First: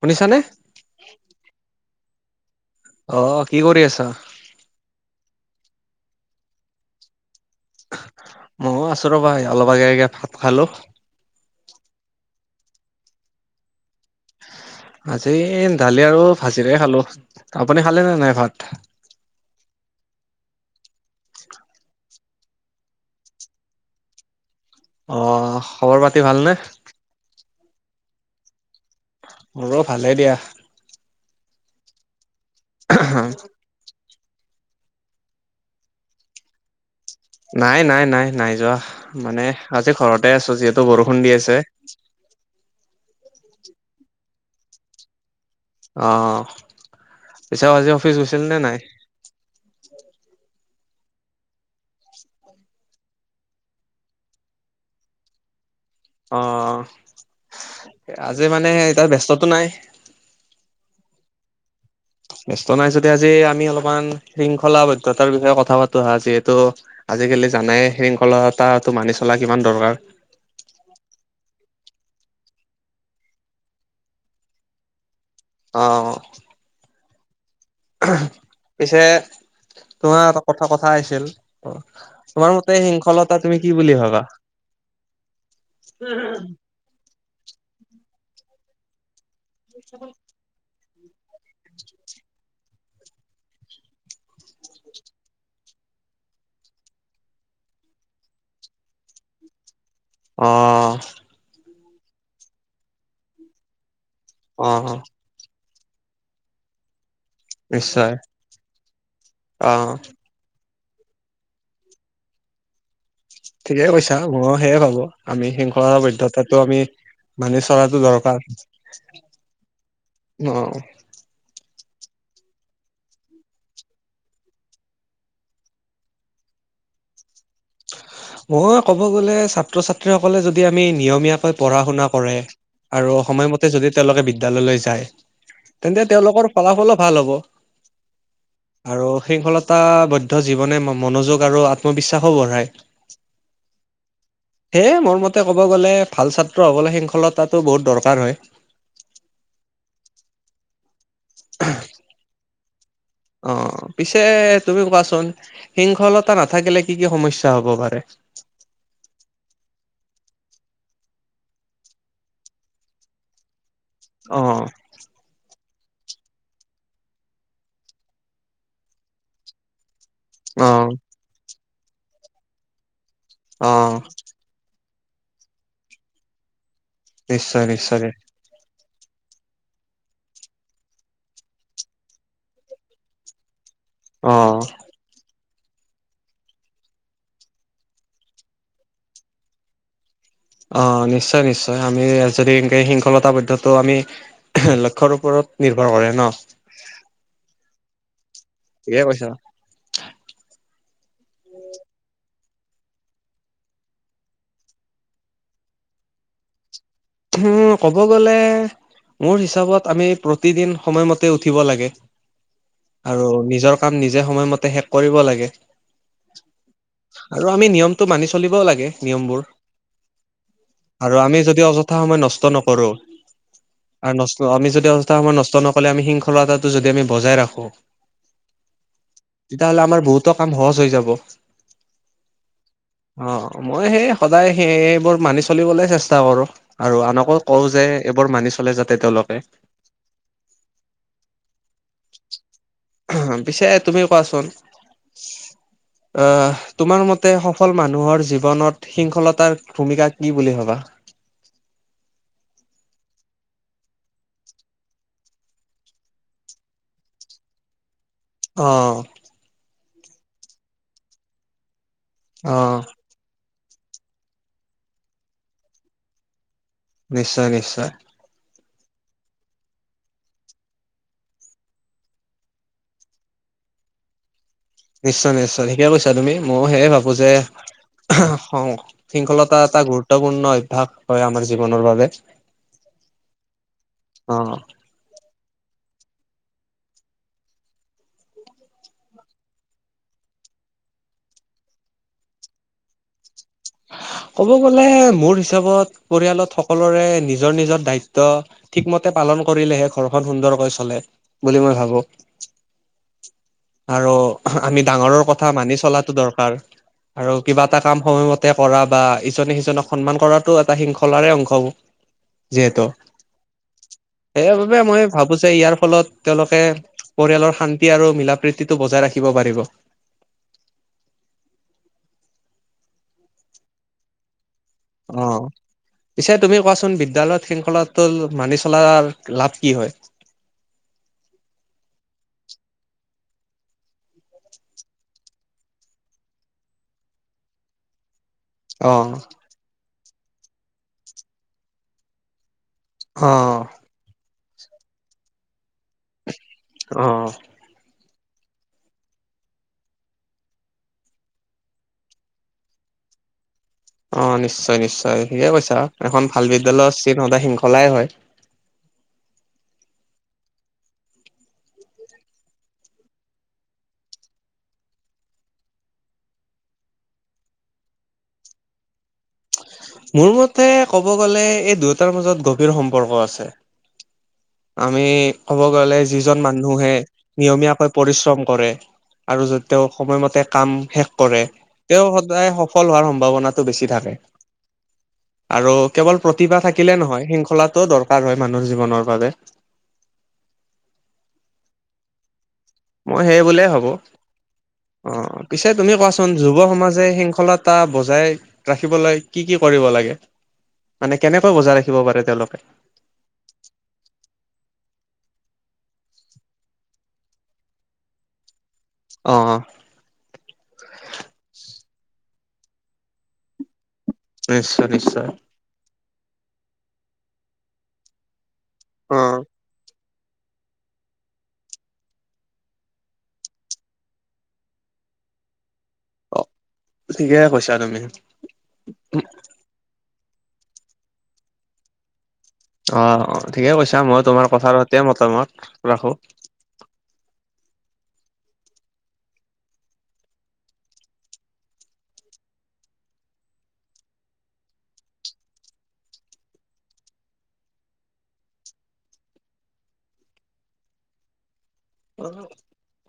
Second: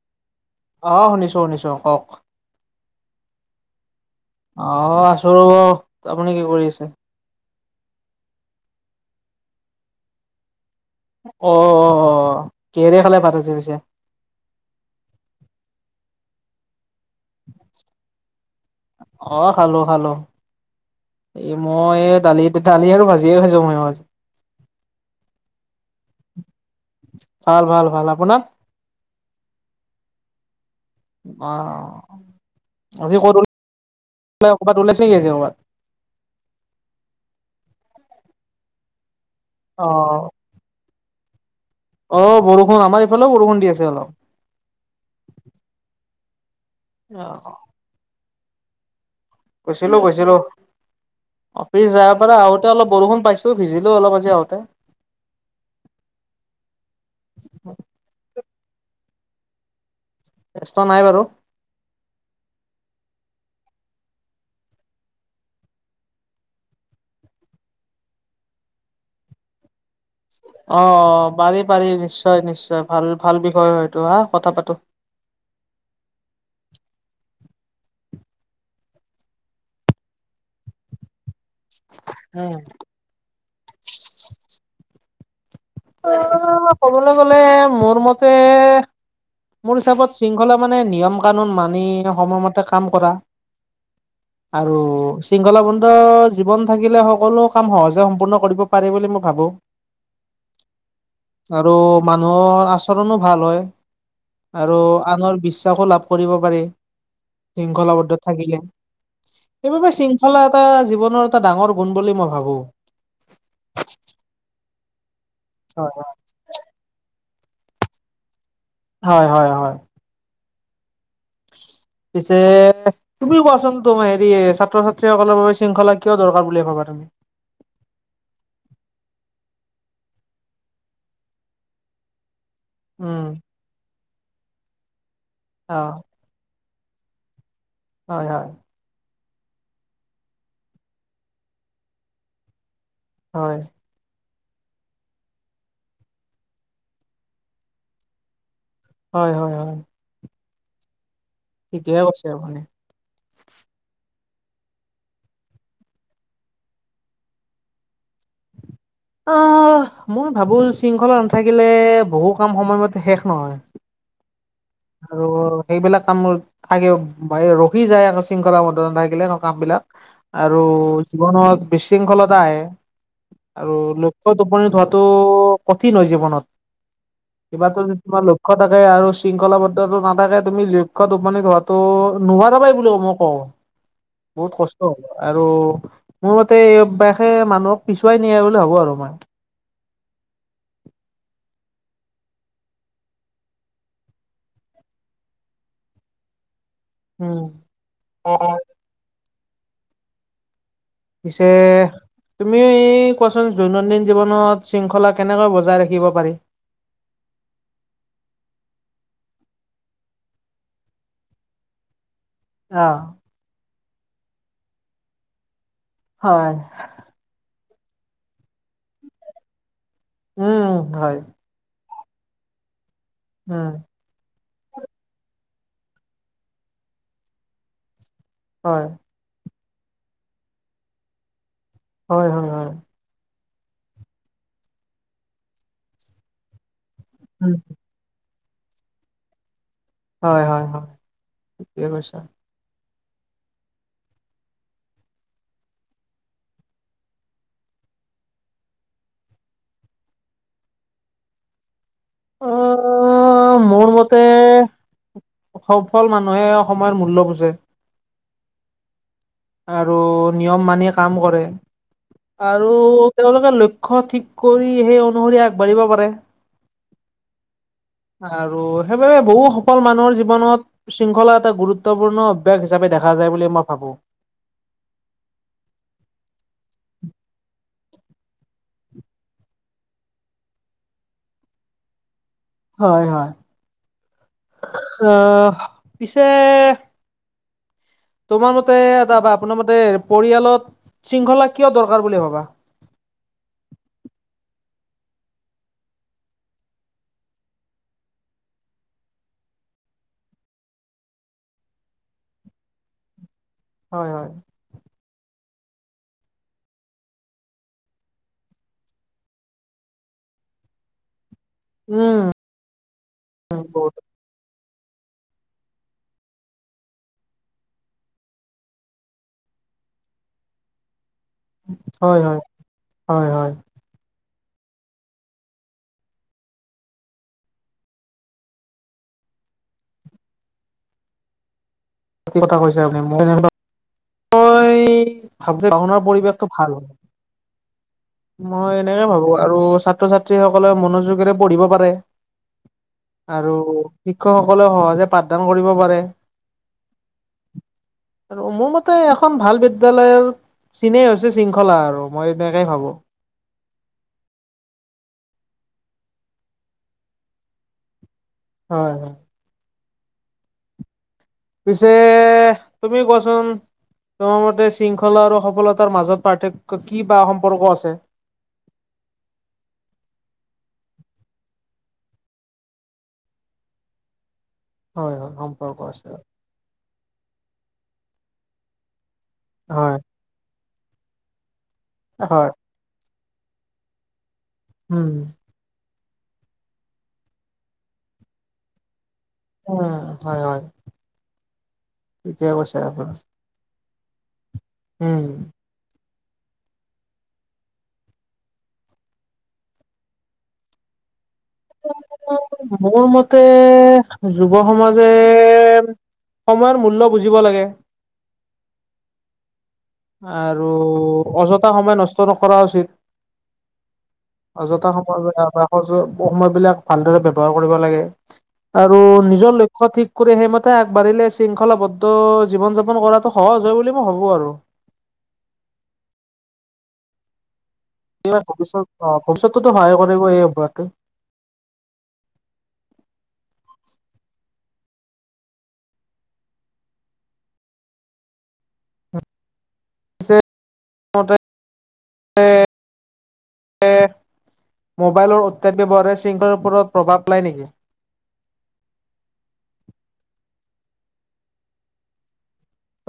শুনিছানে? অ শুনিছো শুনিছো কওক অ, কি কৰি আছা। অ, আছো ৰব আপুনি কি কৰি আছে। ময়ও আছো ৰবা অলপ আগেগে ভাত খালো অ অ কেহৰি খালে ভাত আছে পিছে আজি দালি আৰু ভাজিৰে খালো আপুনি খালে নে নাই ভাত অ খালো খালো এ মই দালি দালি আৰু ভাজিয়ে হৈ যো ময় আজ অ খবৰ পাতি ভালনে ভাল ভাল ভাল আপোনাৰ ৰ ভালে দিয়া অ আ কৰত ক'বাত ওলাইহি আ ক'বাত নাই নাই নাই নাই যোৱা মানে অ আজি ঘৰতে আছো যিহেতু বৰষুণ দি আছে অ বৰষুণ আমাৰ ইফালেও বৰষুণ দি আছে অলপ অ, অ পিছও আজি অফিচ গৈছিল নে নাই? গৈছিলো গৈছিলো। অফিচ যাৰ পৰা আহোতে অলপ বৰষুণ পাইছোঁ ভিজিলোঁ অলপ আজি আহোঁতে অ, আজি মানে এতিয়া ব্যস্ততটো নাই। ব্যস্ত নাই বাৰু। ব্যস্ত নাই যদি আজি আমি অলপমান শৃংখলাবদ্ধতাৰ বিষয়ে কথা পাতো হা যিহেতু। আজিকালি জানাই শৃংখলতাটো মানি চলা কিমান দৰকাৰ। অ, পাৰি পাৰি নিশ্চয় নিশ্চয় ভাল ভাল বিষয় হয়টো হা কথা পাতো। অ, পিছে তোমাৰ এ কথা কথা আহিছিল। অ, উম তোমাৰ মতে শিংখলত তুমি কি বুলি ভাবা। অ', ক'বলৈ গলে মোৰ মতে মোৰ হিচাপত শৃংখলা মানে নিয়ম কানুন মানি সময়মতে কাম কৰা। হয়। আৰু শৃংখলাবন্দ জীৱন থাকিলে সকলো কাম সহজে সম্পূৰ্ণ কৰিব পাৰে বুলি মই ভাবোঁ অঁ আৰু মানুহৰ আচৰণো ভাল হয় অ আৰু আনৰ বিশ্বাসো লাভ কৰে প নিশ্চয় শৃংখলাবদ্ধত থাকিলে অ সব আচাললে এটা জীৱনৰ এটা ডাঙৰ গুণ বুলি মই ভাবো ঠিকেই কৈছা ময়ো সেয়ে ভাবোঁ, আমি শৃংখলাৰ হয় বৈধ্যতাটো আমি মানি চলটো দৰকাৰ। হয় হয় হয় অ',। পিছে তুমি কোৱাচোন, তোম হেৰি ছাত্ৰ-ছাত্ৰীসকলৰ বাবে শৃংখলা কিয় দৰকাৰ বুলি ভাবা তুমি? মই ক'ব গ'লে, ছাত্ৰ ছাত্ৰী সকলে যদি আমি নিয়মীয়াকৈ পঢ়া শুনা কৰে আৰু উম সময়মতে যদি তেওঁলোকে বিদ্যালয়লৈ যায়, অ তেন্তে তেওঁলোকৰ ফলাফলো ভাল হ'ব। হয় হয়। আৰু শৃংখলতাবদ্ধ জীৱনে মনোযোগ আৰু আত্মবিশ্বাসো বঢ়ায়। হয়। সেয়ে, মোৰ মতে কব গলে, ভাল ছাত্ৰ হবলৈ শৃংখলতাটো বহুত দৰকাৰ হয়। হয় হয় হয়। ঠিকে কৈছা মানে। অ', পিছে তুমি কোৱাচোন, শিংখলতা নাথাকিলে কি কি সমস্যা হ'ব পাৰে? আহ, মই ভাবোঁ, শৃংখলা নাথাকিলে বহু কাম সময়মতে শেষ নহয়। অ',। আৰু সেইবিলাক কামবোৰ থাকিও বায়ো ৰখি যায় আকৌ শৃংখলা বদ্ধ নাথাকিলে কাম বিলাক। আৰু অ' জীৱনত বিশৃংখলতা আহে। আৰু অ' লক্ষ্যত উপনীত হোৱাটো কঠিন হয় জীৱনত। নিশ্চয় কিবা তো নিশ্চয় তোমাৰ ল লক্ষ্য থাকে আৰু শৃংখলাবদ্ধতো নাথাকে, তুমি লক্ষ্যত উপনীত হোৱাতো নোৱাৰাবাই বুলি মই কওঁ। বহুত অ' কষ্ট, আৰু মোৰ মতে, এই অভ্যাসে মানুহক পিছুৱাই নিয়ে বুলি ভাবোঁ আৰু মই। অ', নিশ্চয় নিশ্চয় আমি যদি এনকে শৃংখলতাবদ্ধতো আমি লক্ষ্যৰ ওপৰত নিৰ্ভৰ কৰে ন। উম, অ', অ',। ঠিকে কৈছ। পিছে তুমি কোৱাচোন, দৈনন্দিন জীৱনত শৃংখলা কেনেকৈ বজাই ৰাখিব পাৰি? উম, ক'ব গ'লে মোৰ হিচাপত, আমি প্ৰতিদিন সময়মতে উঠিব লাগে। অ',। আৰু নিজৰ কাম নিজে সময়মতে শেষ কৰিব লাগে। হয়। আৰু আমি নিয়মতটো মানি চলিবও লাগে নিয়মবোৰ। উম হয় আৰু আমি যদি অযথা সময় নষ্ট নকৰোঁ উম। আৰু নষ্ট আমি যদি অযথা সময়ত নষ্ট নকলে, আমি শৃংখলতাটো যদি আমি বজাই ৰাখো হয়। তেতিয়াহ'লে আমাৰ বহুতো কাম সহজ হৈ যাব। হয় হয়। হয় অ', মই সেই সদায় সেই সেইবোৰ মানি চলিবলৈ চেষ্টা কৰো আৰু আনক আকৌ উম কওঁ যে, এইবোৰ মানি চলে যাতে তেওঁলোকে হয় হয় হয়, ঠিকে কৈছা। পিছে তুমি কোৱাচোন আহ, তোমাৰ মতে সফল মানুহৰ জীৱনত শৃংখলতাৰ ভূমিকা কি বুলি ভবা? অ', মোৰ মতে সফল মানুহে সময়ৰ মূল্য বুজে। অ'। আৰু নিয়ম মানি কাম কৰে, অ আৰু তেওঁলোকে লক্ষ্য ঠিক কৰি, সেই অনুসৰি আগবাঢ়িব পাৰে। নিশ্চয় নিশ্চয়। আৰু সেইবাবে বহু সফল মানুহৰ জীৱনত শৃংখলা এটা গুৰুত্বপূৰ্ণ অভ্যাস হিচাপে দেখা যায় বুলি মই ভাবো। নিশ্চয় নিশ্চয় ঠিকেই কৈছা তুমি, ময়ো সেয়ে ভাবো, যে শৃংখলতা এটা গুৰুত্বপূৰ্ণ অভ্যাস হয় আমাৰ জীৱনৰ বাবে। হয় হয়, অ আহ, পিছে তোমাৰ মতে এটাৰ আপোনাৰ মতে পৰিয়ালত শৃংখলা কিয় দৰকাৰ বুলি ভাবা? ক'ব গলে মোৰ হিচাপত পৰিয়ালত সকলোৰে নিজৰ নিজৰ দায়িত্ব ঠিকমতে পালন কৰিলেহে ঘৰখন সুন্দৰকৈ চলে, বুলি মই ভাবো। হয় আৰু হয়। আমি ডাঙৰৰ কথা মানি চলাটো দৰকাৰ, আৰু কিবা এটা কাম সময় মতে তে কৰা বা ইজনে সিজনক সন্মান কৰাতটো এটা শৃংখলাৰে অংশ হ'ব। উম। যিহেতু, বহুত সেইবাবে মই ভাবো যে ইয়াৰ ফলত তেওঁলোকে পৰিয়ালৰ শান্তি আৰু মিলা প্ৰীতিটো বজাই ৰাখিব পাৰিব। হয় হয়, হয় হয়। অ'। পিছে তুমি কোৱাচোন বিদ্যালয়ত শৃংখলাটো মানি চলাৰ লাভ কি হয়? [unintelligible] ভাব বৰ পৰিৱেশটো ভাল, হয়। মই এনেকে অ', ভাব, আৰু ছাত্ৰ ছাত্ৰীসকলে মনোযোগেৰে পঢ়িব পাৰে, আৰু অ', শিক্ষকসকলেও সহজে পাঠদান কৰিব পাৰে। অ'। আৰু মোৰ মতে এখন ভাল বিদ্য়ালয়ৰ চিনে হৈছে শৃংখলা আৰু, মই এনেকেই ভাবো। অ' নিশ্চয় নিশ্চয় ঠিকে কৈছা, এখন ভাল বিদ্যালয়ৰ চিন সদা শৃংখলাই হয়। হয় হয়। পিছে তুমি কোৱাচোন তোমাৰ মতে শৃংখলা আৰু সফলতাৰ মাজত পাৰ্থক্য কি বা সম্পৰ্ক আছে? মোৰ মতে ক'ব গ'লে এই দুয়োটাৰ মাজত গভীৰ সম্পৰ্ক আছে। আমি হয় হয় ক'ব সম্পৰ্ক গ'লে আছে। যিজন মানুহে নিয়মীয়াকৈ পৰিশ্ৰম কৰে আৰু য'ত তেওঁ হয় সময়মতে কাম শেষ কৰে, তেওঁ হয়। সদায় ফল হোৱাৰ সম্ভাৱনাটো বেছি থাকে। উম। আৰু কেৱল প্ৰতিভা থাকিলে নহয়, শৃংখলাটোও দৰকাৰ হয় মানুহৰ জীৱনৰ বাবে। উ হয় হয়। ঠিকে কৈছা। মই সেই বোলে হ'ব, উম। অ' পিছে তুমি কোৱাচোন। যুৱ সমাজে শৃংখলতা বজাই ৰাখিবলৈ কি কি কৰিব লাগে? মানে কেনেকৈ বজাই ৰাখিব পাৰে তেওঁলোকে? মোৰ মতে, যুৱ সমাজে সময়ৰ মূল্য বুজিব লাগে। অ'। আৰু অযথা সময় নষ্ট নকৰা উচিত। নিশ্চয় অযথা সময়ব নিশ্চয় স সময় বিলাক ভালদৰে ব্যৱহাৰ কৰিব লাগে। আৰু অ'। নিজৰ লক্ষ ঠিক কৰি সেইমতে আগবাঢ়িলে শৃংখলাবদ্ধ জীৱন যাপন কৰাটো সহজ হয় বুলি মই ভাবো আৰু। অ', ঠিকে কৈছা তুমি। ইয়াৰ ভৱিষ্যত অ ভৱিষ্যতটোতো সহায় কৰিবৈ এই অভ্যাসে। অ, অ, ঠিকে কৈছা মই তোমাৰ কথা এতিয়াই মতামত ৰাখো। [inaudible] [inaudible] মোবাইলৰ অত্যাধিক ব্যৱহাৰে শৃংখলৰ ওপৰত প্ৰভাৱ পেলাই নেকি?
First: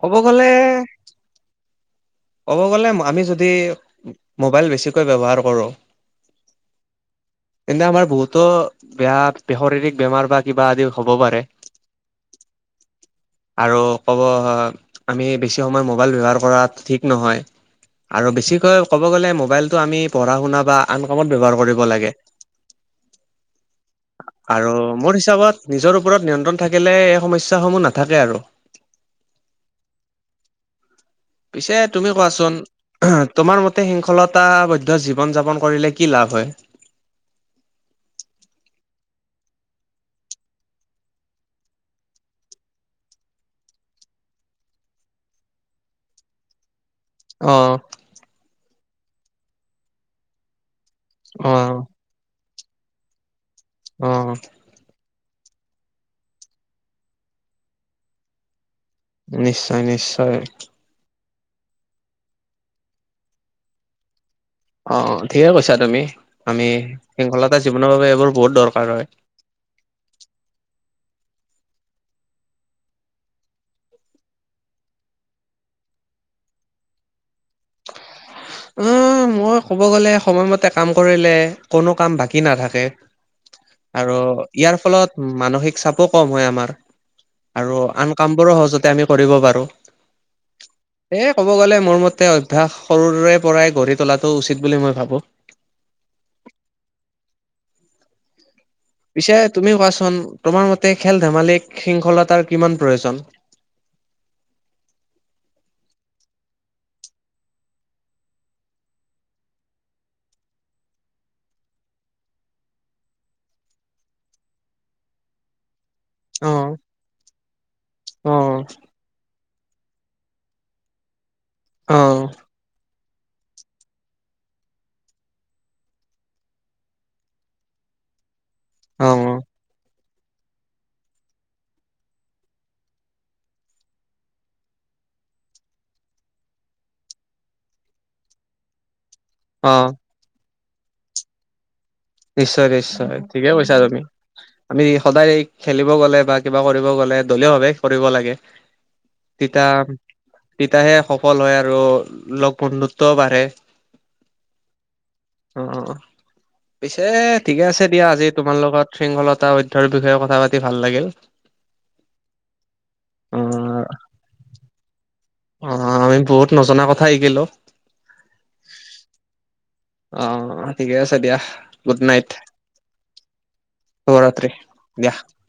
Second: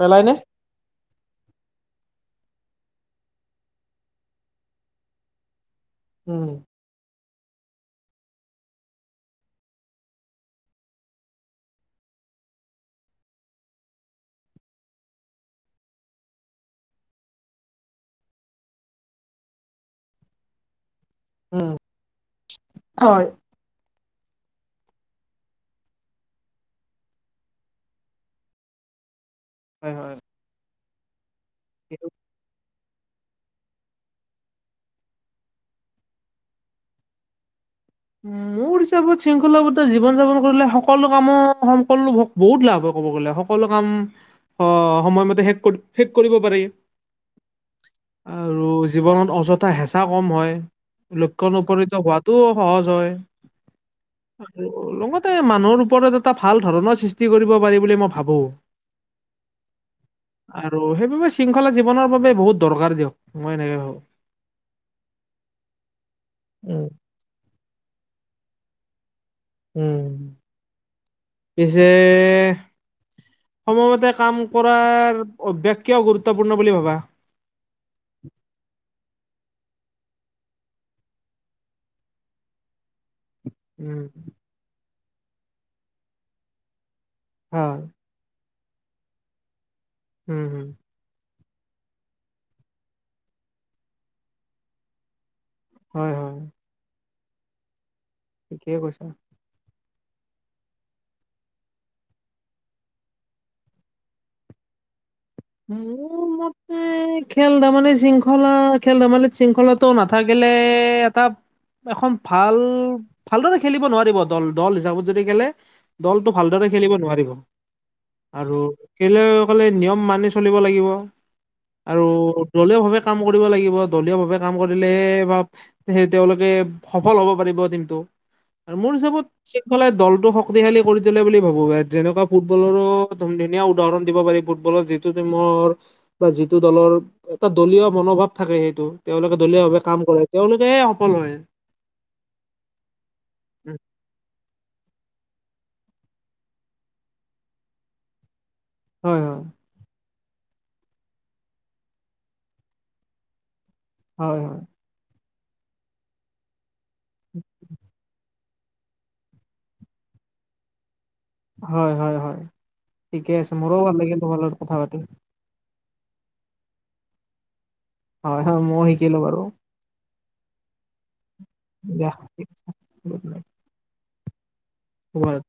ক'ব নে? গলে ক'ব গ'লে আমি যদি মোবাইল বেছিকৈ ব্যৱহাৰ কৰোঁ, উম, [unintelligible] এনে আমাৰ বহুতো বেয়া শাৰীৰিক বেমাৰ বা কিবা আদি হব পাৰে। [unintelligible] আৰু ক'ব আমি বেছি সময় মোবাইল ব্যৱহাৰ কৰা ঠিক নহয় আৰু বেছিকৈ ক'ব গ'লে মোবাইলটো আমি পঢ়া শুনা বা আন কামত ব্যৱহাৰ উম। কৰিব লাগে। হয়। আৰু মোৰ হিচাপত নিজৰ ওপৰত নিয়ন্ত্ৰণ থাকিলে এই সমস্যাসমূহ নাথাকে আৰু। হয়, হয়। পিছে তুমি কোৱাচোন, তোমাৰ মতে শৃংখলতাবদ্ধ জীৱন যাপন কৰিলে কি লাভ হয়? উম ত শৃংখলাবতা জীৱন যাপন কৰিলে সকলো কামৰ সকলো বহুত লাভ হয় কব গ'লে সকলো কাম আহ সময়মতে শেষ শেষ কৰিব পাৰি। অ, আৰু জীৱনত অযথা হেঁচা কম হয় লক্ষণ অ', উপনীত হোৱাতো সহজ হয়। অ, আৰু লগতে মানুহৰ ওপৰত এটা ভাল ধৰণৰ সৃষ্টি কৰিব পাৰি বুলি মই ভাবো। নিশ্চয়, নিশ্চয়। আৰু সেইবাবে শৃংখলা জীৱনৰ বাবে বহুত দৰকাৰ দিয়ক, মই এনেকে ভাবো। অ অ ঠিকে কৈছা তুমি আমি উম, শৃংখলতা জীৱনৰ বাবে এইবোৰ বহুত দৰকাৰ হয়। উম, পিছে, সময়মতে কাম কৰাৰ অভ্যাস কিয় গুৰুত্বপূৰ্ণ বুলি ভাবা? অ, মই ক'ব গ'লে সময়মতে কাম কৰিলে কোনো কাম বাকী নাথাকে। উম, আৰু ইয়াৰ ফলত মানসিক চাপো কম হয় আমাৰ হয়, আৰু আন কামবোৰো সহজতে আমি কৰিব পাৰোঁ। উম হুম। এ, ক'ব গ'লে মোৰ মতে অভ্যাস সৰুৰে পৰাই গঢ়ি তোলাটো উচিত বুলি মই ভাবো। হয়, হয়। ঠিকে কৈছা। পিছে তুমি কোৱাচোন তোমাৰ মতে খেল ধেমালি শৃংখলতাৰ কিমান প্ৰয়োজন? উম মোৰ মতে এ খেল ধেমালিত শৃংখলা খেল ধেমালিত শৃংখলাটো নাথাকিলে এটা এখন ভাল ভালদৰে খেলিব নোৱাৰিব দল দল হিচাপত যদি খেলে, দলটো ভালদৰে অ', খেলিব নোৱাৰিব আৰু অ', খলিলে নিয়ম মানি চলিব লাগিব। আৰু অ', দলীয় ভাৱে কাম কৰিব লাগিব দলীয় ভাৱে কাম কৰিলে বা স তেওঁলোকে সফল হব পাৰিব টমটো আৰু মোৰ হিচাপত অ', শৃং দলটো শক্তিশালী কৰি তলে বুলি ভাবো যেনেকুৱা ফুটবলৰো ধুনীয়া উদাহৰণ দিব পাৰি ফুটবলৰ যি মোৰ বা যিটো দলৰ এটা দলীয় মনোভাৱ থাকে সেইটো তেওঁলোকে। দলীয় ভাৱে অ', কাম কৰে তেওঁলোকে সফল হয়। নিশ্চয় নিশ্চয় ঠিকে কৈছা উম, তুমি। আমি সদায় খেলিব গলে বা কিবা কৰিব গলে দলীয় ভাৱে কৰিব লাগে। হয় হয় তিতা তিতাহে সফল হয় আৰু লগ বন্ধুত্বও বাঢ়ে। হয়, হয়। অঁ, অঁ, অঁ পিছে ঠিকে আছে দিয়া, আজি তোমাৰ লগত শৃংখলতা অধ্যায়ৰ বিষয়ে কথা পাতি ভাল লাগিল। হয়, হয়, হয় ঠিকে আছে মোৰো ভাল লাগিল তোমাৰ লগত কথা পাতি। অঁ, আমি বহুত নজনা কথা শিকিলো। হয়, হয় মই শিকিলো বাৰু? অঁ, ঠিকে আছে দিয়া গুড দিয়া নাইট ঠিক গুড নাইট শুভৰাত্ৰি। দিয়াহ। শুভৰাত্ৰি